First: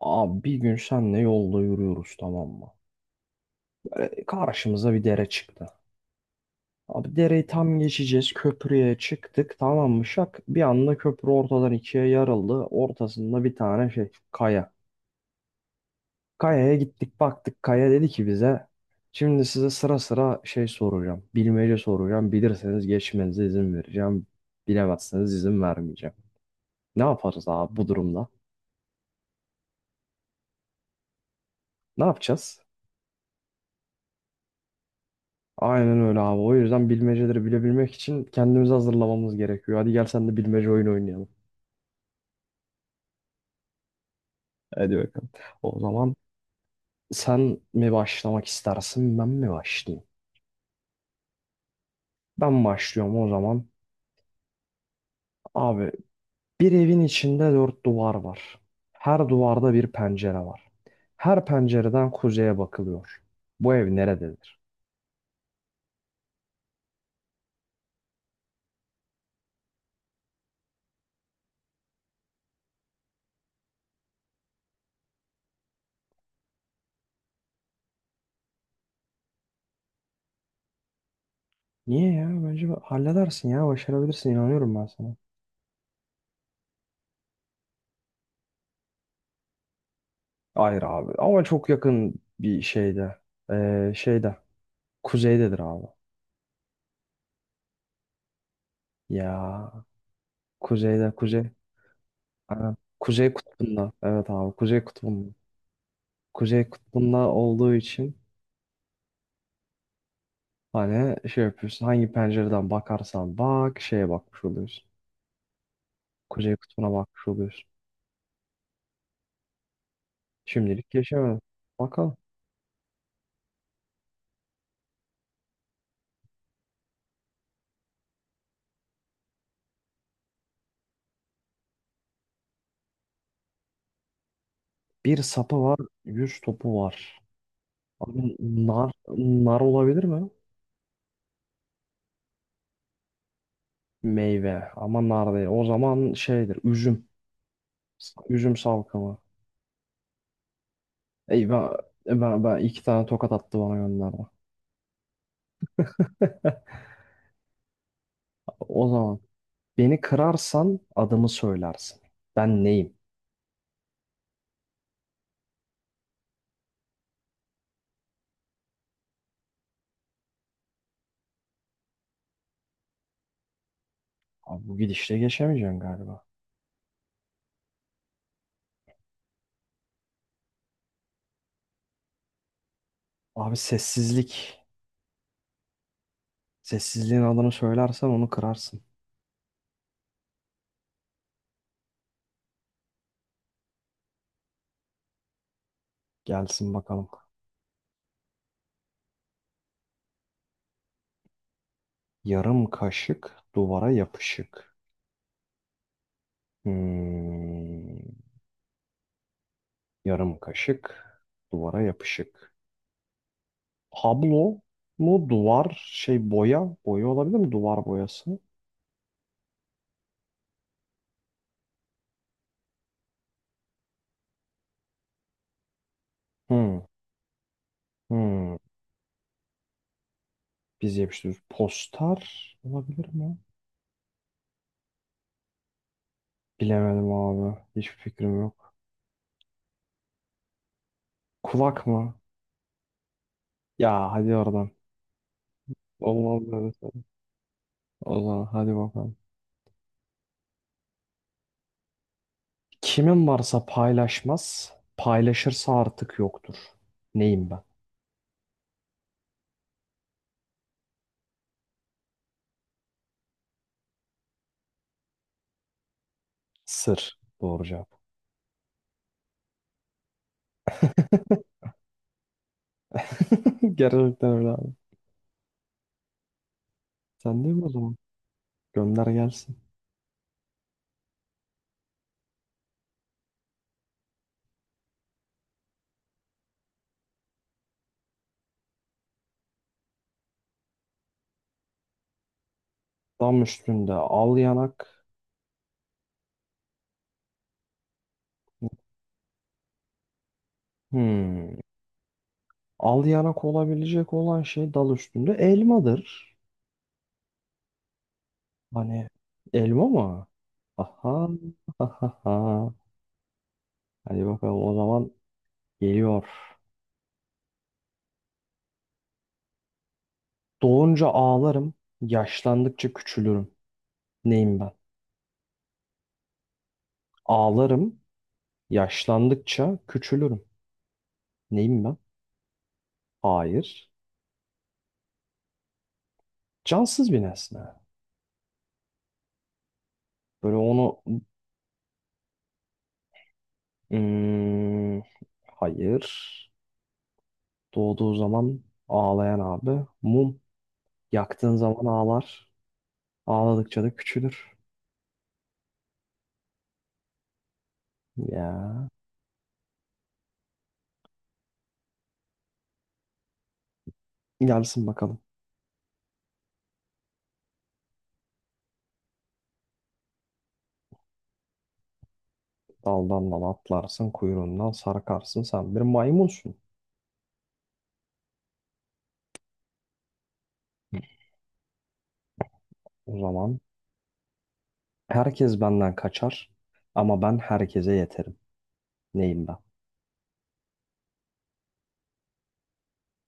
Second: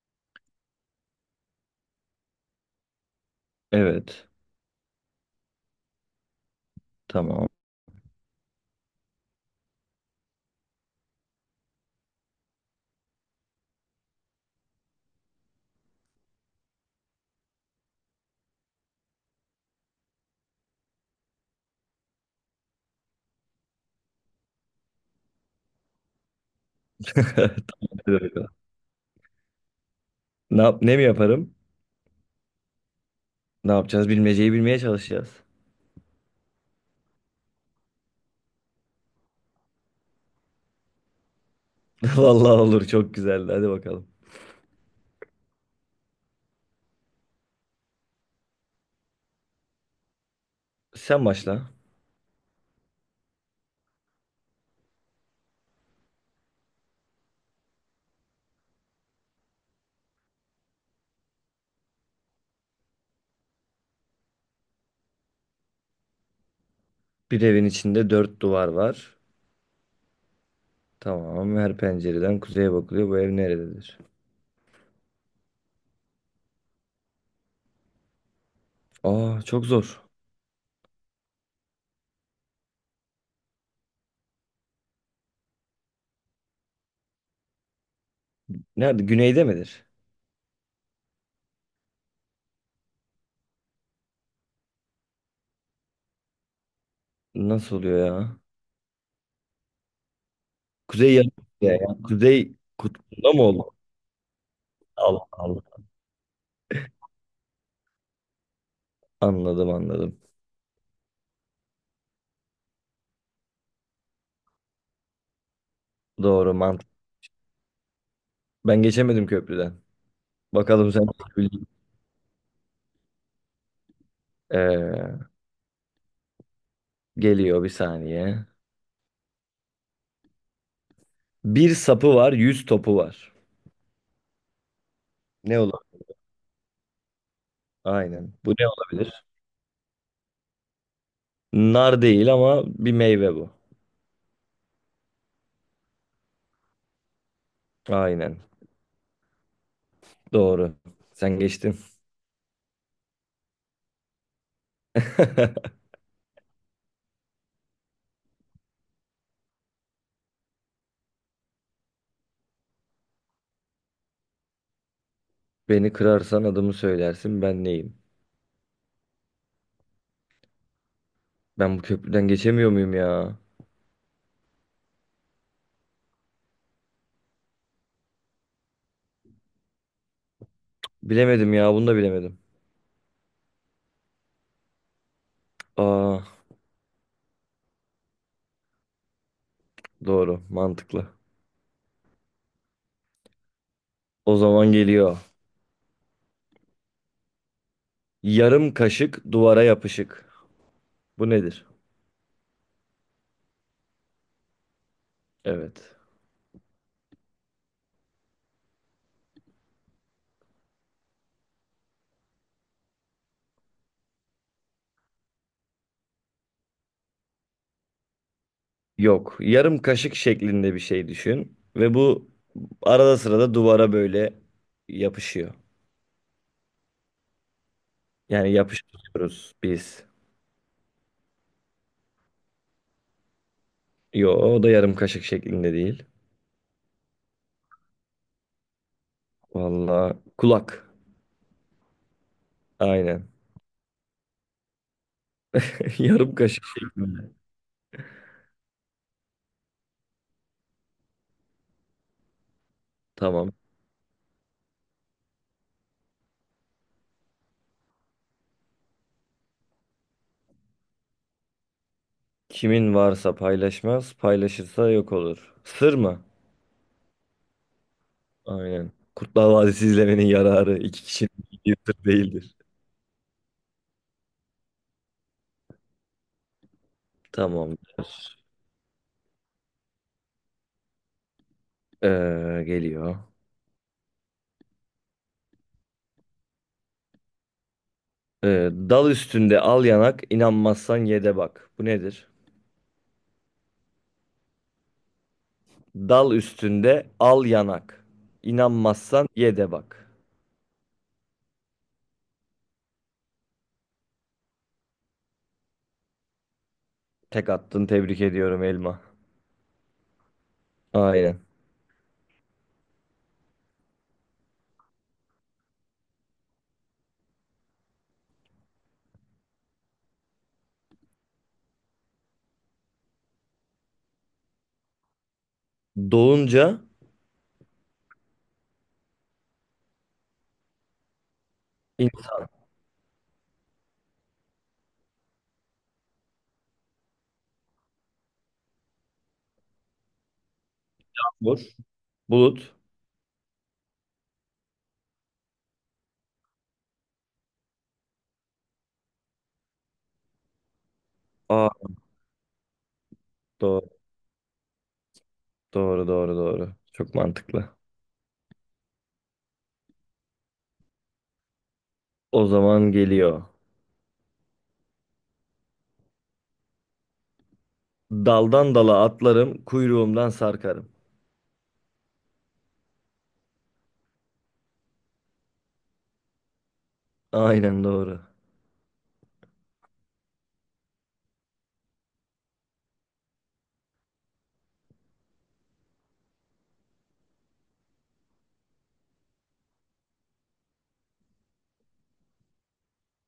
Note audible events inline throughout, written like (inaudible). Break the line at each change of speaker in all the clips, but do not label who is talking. Abi bir gün senle yolda yürüyoruz, tamam mı? Böyle
Evet.
karşımıza bir dere çıktı. Abi dereyi
Tamam.
tam geçeceğiz. Köprüye çıktık, tamam mı, şak? Bir anda köprü ortadan ikiye yarıldı. Ortasında bir tane şey, kaya. Kayaya gittik, baktık. Kaya dedi ki bize, şimdi size sıra sıra şey soracağım. Bilmece soracağım. Bilirseniz geçmenize izin vereceğim. Bilemezseniz izin vermeyeceğim. Ne yaparız
(laughs)
abi bu
Tamam, hadi
durumda?
bakalım. Ne yap ne mi yaparım?
Ne yapacağız?
Ne yapacağız? Bilmeceyi bilmeye çalışacağız.
Aynen öyle abi. O yüzden bilmeceleri bilebilmek için kendimizi hazırlamamız gerekiyor. Hadi gel sen de bilmece oyunu oynayalım.
(laughs) Vallahi olur, çok güzeldi. Hadi bakalım.
Hadi bakalım. O zaman sen mi başlamak istersin, ben mi başlayayım?
Sen başla.
Ben başlıyorum o zaman. Abi, bir evin içinde dört duvar var. Her duvarda bir pencere var. Her pencereden kuzeye bakılıyor. Bu ev nerededir?
Bir evin içinde dört duvar var. Tamam. Her pencereden kuzeye bakılıyor. Bu ev nerededir? Aa, çok zor.
Niye ya? Bence halledersin ya. Başarabilirsin. İnanıyorum ben sana.
Nerede? Güneyde midir?
Hayır abi. Ama çok yakın bir şeyde. Şeyde. Kuzeydedir abi.
Nasıl oluyor ya?
Ya, kuzeyde
Kuzey yarım
kuzey.
ya. Ya. Kuzey
Aynen.
kutbunda
Kuzey
mı olur?
kutbunda. Evet abi, kuzey
Allah
kutbunda.
Allah.
Kuzey kutbunda olduğu için
Anladım, anladım.
hani şey yapıyorsun. Hangi pencereden bakarsan bak şeye bakmış oluyorsun.
Doğru
Kuzey
mantık.
kutbuna bakmış oluyorsun.
Ben geçemedim köprüden.
Şimdilik
Bakalım sen.
geçemedim.
Bildin.
Bakalım.
Ee, Geliyor bir saniye. Bir sapı var, yüz topu var.
Bir
Ne
sapı var.
olur?
Yüz topu var.
Aynen.
Abi
Bu ne olabilir?
nar olabilir mi?
Nar değil ama bir meyve bu.
Meyve ama nar değil. O zaman şeydir, üzüm.
Aynen.
Üzüm salkımı.
Doğru. Sen
Ey ben,
geçtin.
ben, ben iki tane tokat attı bana gönderdi. (laughs)
(laughs)
O zaman. Beni kırarsan adımı söylersin. Ben neyim?
Beni kırarsan adımı söylersin, ben neyim? Ben bu köprüden geçemiyor muyum ya?
Abi bu gidişle geçemeyeceğim galiba.
Bilemedim ya, bunu da bilemedim.
Abi, sessizlik.
Aa,
Sessizliğin adını söylersen onu kırarsın.
doğru, mantıklı. O zaman geliyor.
Gelsin bakalım.
Yarım kaşık duvara yapışık. Bu nedir?
Yarım kaşık duvara yapışık.
Evet.
Hmm, yarım kaşık duvara yapışık. Tablo mu, duvar şey, boya? Boya olabilir mi? Duvar boyası.
Yok. Yarım kaşık şeklinde bir şey düşün. Ve bu arada sırada duvara böyle yapışıyor.
Hmm,
Yani
hmm.
yapıştırıyoruz biz.
Biz yapıştırıyoruz. Poster olabilir mi?
Yo, o da yarım kaşık şeklinde değil.
Bilemedim abi. Hiçbir fikrim yok.
Vallahi kulak.
Kulak mı?
Aynen.
Ya hadi oradan.
(laughs) Yarım
Olmaz
kaşık
böyle şey.
şeklinde.
O zaman hadi bakalım. Kimin
Tamam.
varsa paylaşmaz, paylaşırsa artık yoktur. Neyim ben?
Kimin varsa paylaşmaz, paylaşırsa yok olur. Sır mı?
Sır. Doğru cevap.
Aynen. Kurtlar Vadisi izlemenin yararı, iki kişinin
(laughs)
bildiği sır değildir.
Gerçekten öyle abi. Sen değil mi o
Tamam.
zaman? Gönder gelsin.
Ee, Geliyor. Dal üstünde al yanak, inanmazsan ye de bak. Bu nedir?
Dam üstünde al yanak.
Dal üstünde al yanak. İnanmazsan ye de bak.
Hmm. Al yanak olabilecek olan şey dal üstünde, elmadır.
Tek attın, tebrik ediyorum Elma.
Hani, elma mı? Aha.
Aynen.
(laughs) Aha. Hadi bakalım o zaman, geliyor. Doğunca ağlarım, yaşlandıkça küçülürüm. Neyim ben?
Doğunca
Ağlarım, yaşlandıkça küçülürüm. Neyim ben?
insan
Hayır. Cansız bir nesne. Böyle onu...
olur. Bulut.
Hmm, hayır. Doğduğu zaman ağlayan abi. Mum. Yaktığın
Aa,
zaman ağlar. Ağladıkça
doğru,
da küçülür.
doğru, doğru, doğru. Çok mantıklı.
Ya.
O zaman geliyor.
Gelsin bakalım.
Daldan dala atlarım, kuyruğumdan sarkarım.
Daldan dala atlarsın, kuyruğundan sarkarsın. Sen bir maymunsun.
Aynen doğru.
O zaman herkes benden kaçar ama ben herkese yeterim. Neyim ben?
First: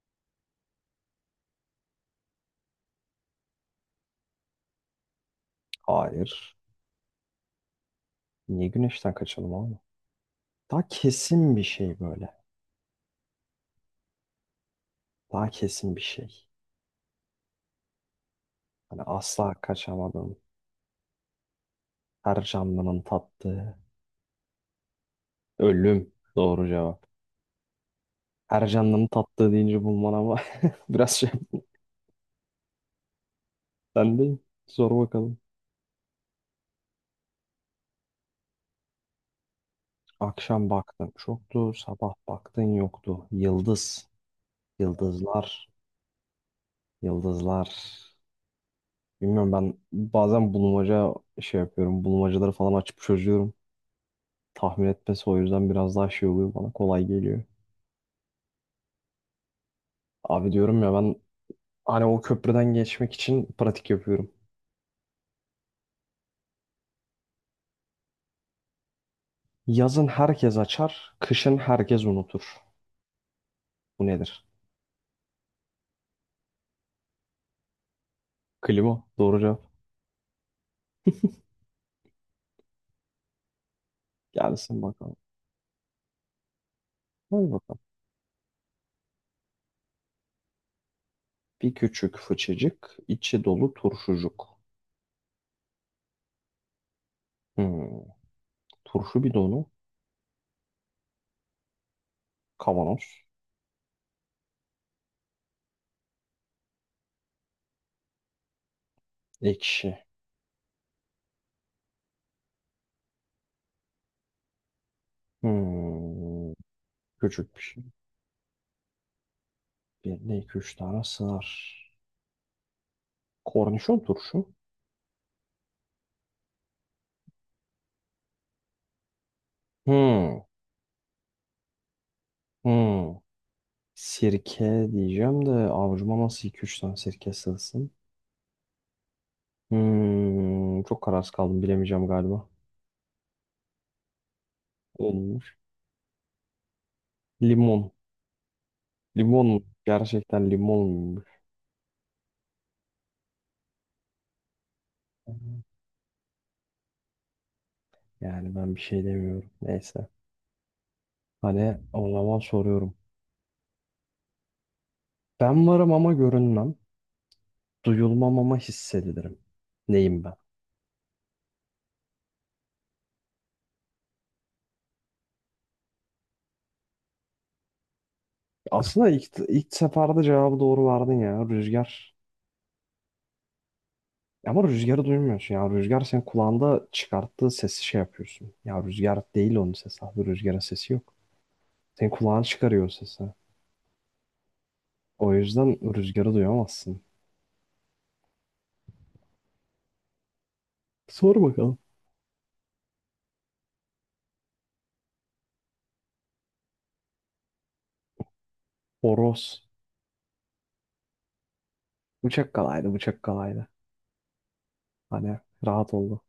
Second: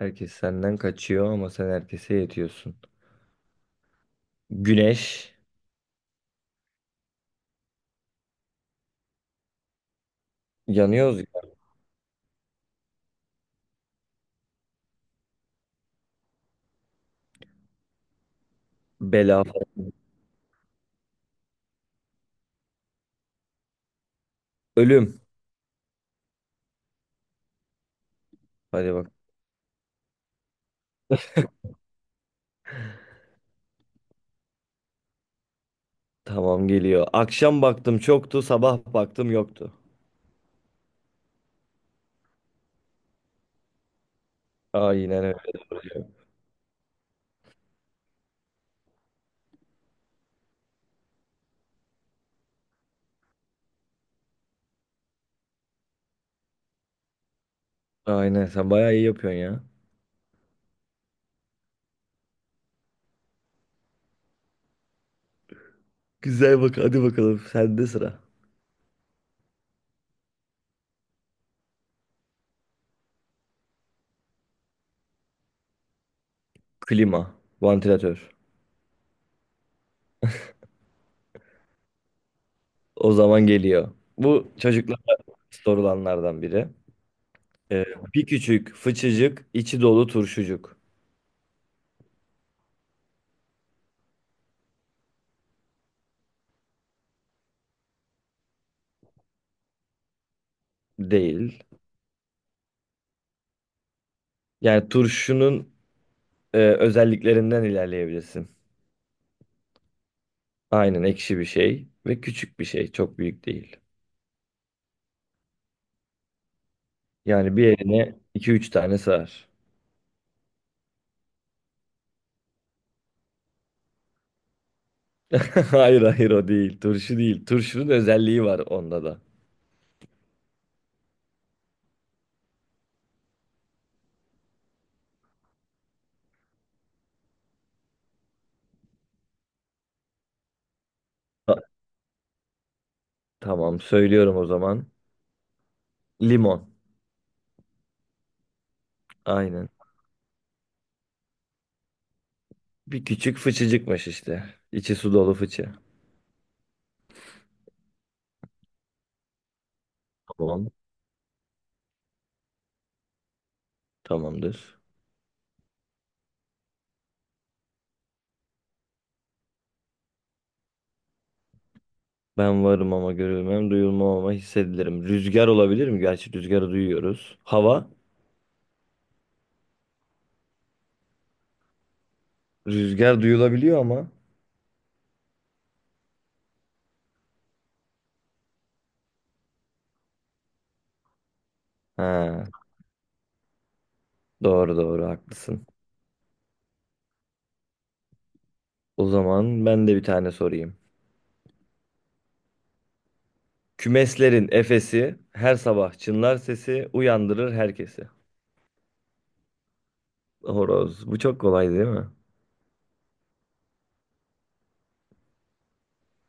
Herkes senden kaçıyor ama sen herkese yetiyorsun. Güneş.
Hayır. Niye güneşten kaçalım oğlum? Daha
Yanıyoruz ya.
kesin bir şey böyle. Daha kesin bir şey. Hani
Bela.
asla
Falan.
kaçamadım. Her canlının tattığı.
Ölüm.
Ölüm. Doğru cevap. Her
Hadi
canlının
bak.
tattığı deyince bulman ama (laughs) biraz şey. Ben değil. Sor bakalım.
Tamam, geliyor. Akşam baktım çoktu, sabah baktım yoktu.
Akşam baktın çoktu. Sabah baktın yoktu. Yıldız.
Aynen öyle.
Yıldızlar. Yıldızlar. Bilmiyorum, ben bazen bulmaca şey yapıyorum. Bulmacaları falan açıp çözüyorum. Tahmin etmesi o yüzden biraz daha şey oluyor, bana kolay geliyor.
Aynen, sen bayağı iyi yapıyorsun ya.
Abi, diyorum ya ben hani o köprüden geçmek için pratik yapıyorum.
Güzel, bak hadi bakalım sende sıra.
Yazın herkes açar, kışın herkes unutur. Bu nedir?
Klima, vantilatör.
Klima. Doğru cevap.
O zaman geliyor. Bu
Gelsin
çocuklar
bakalım.
sorulanlardan biri.
Hadi bakalım.
Ee, Bir küçük, fıçıcık, içi dolu turşucuk.
Bir küçük fıçıcık, içi dolu turşucuk. Hmm. Turşu bidonu,
Değil.
kavanoz,
Yani turşunun özelliklerinden ilerleyebilirsin.
ekşi.
Aynen, ekşi bir şey ve küçük bir şey. Çok büyük değil.
Hmm. Küçük
Yani
bir
bir
şey.
eline iki üç tane sığar.
Bir, iki, üç tane sığar. Kornişon turşu.
(laughs) Hayır hayır, o değil. Turşu değil. Turşunun özelliği var onda da.
Hmm. Hmm. Sirke diyeceğim de avucuma nasıl iki üç tane sirke sığsın? Hmm. Çok kararsız kaldım,
Ta-
bilemeyeceğim galiba.
tamam, söylüyorum o zaman.
Olmuş.
Limon.
Limon. Limon mu?
Aynen.
Gerçekten limon muymuş?
Bir küçük fıçıcıkmış işte. İçi su dolu fıçı.
Yani ben bir şey demiyorum. Neyse.
Tamam.
Hani o zaman soruyorum.
Tamamdır.
Ben varım ama görünmem. Duyulmam ama hissedilirim. Neyim ben?
Ben varım ama görülmem, duyulmam ama hissedilirim. Rüzgar olabilir mi? Gerçi rüzgarı duyuyoruz. Hava,
Aslında ilk seferde cevabı doğru verdin ya. Rüzgar.
rüzgar duyulabiliyor ama.
Ama rüzgarı duymuyorsun ya. Rüzgar senin kulağında çıkarttığı sesi şey yapıyorsun. Ya rüzgar değil, onun sesi abi. Rüzgarın sesi yok. Senin kulağın
Ha,
çıkarıyor o sesi.
doğru doğru,
O
haklısın.
yüzden rüzgarı duyamazsın.
O zaman ben de bir tane sorayım.
Sor bakalım.
Kümeslerin efesi, her sabah çınlar sesi, uyandırır herkesi.
Horoz.
Horoz. Bu çok kolay değil mi?
Bıçak kalaydı, bıçak kalaydı. Hani rahat oldu.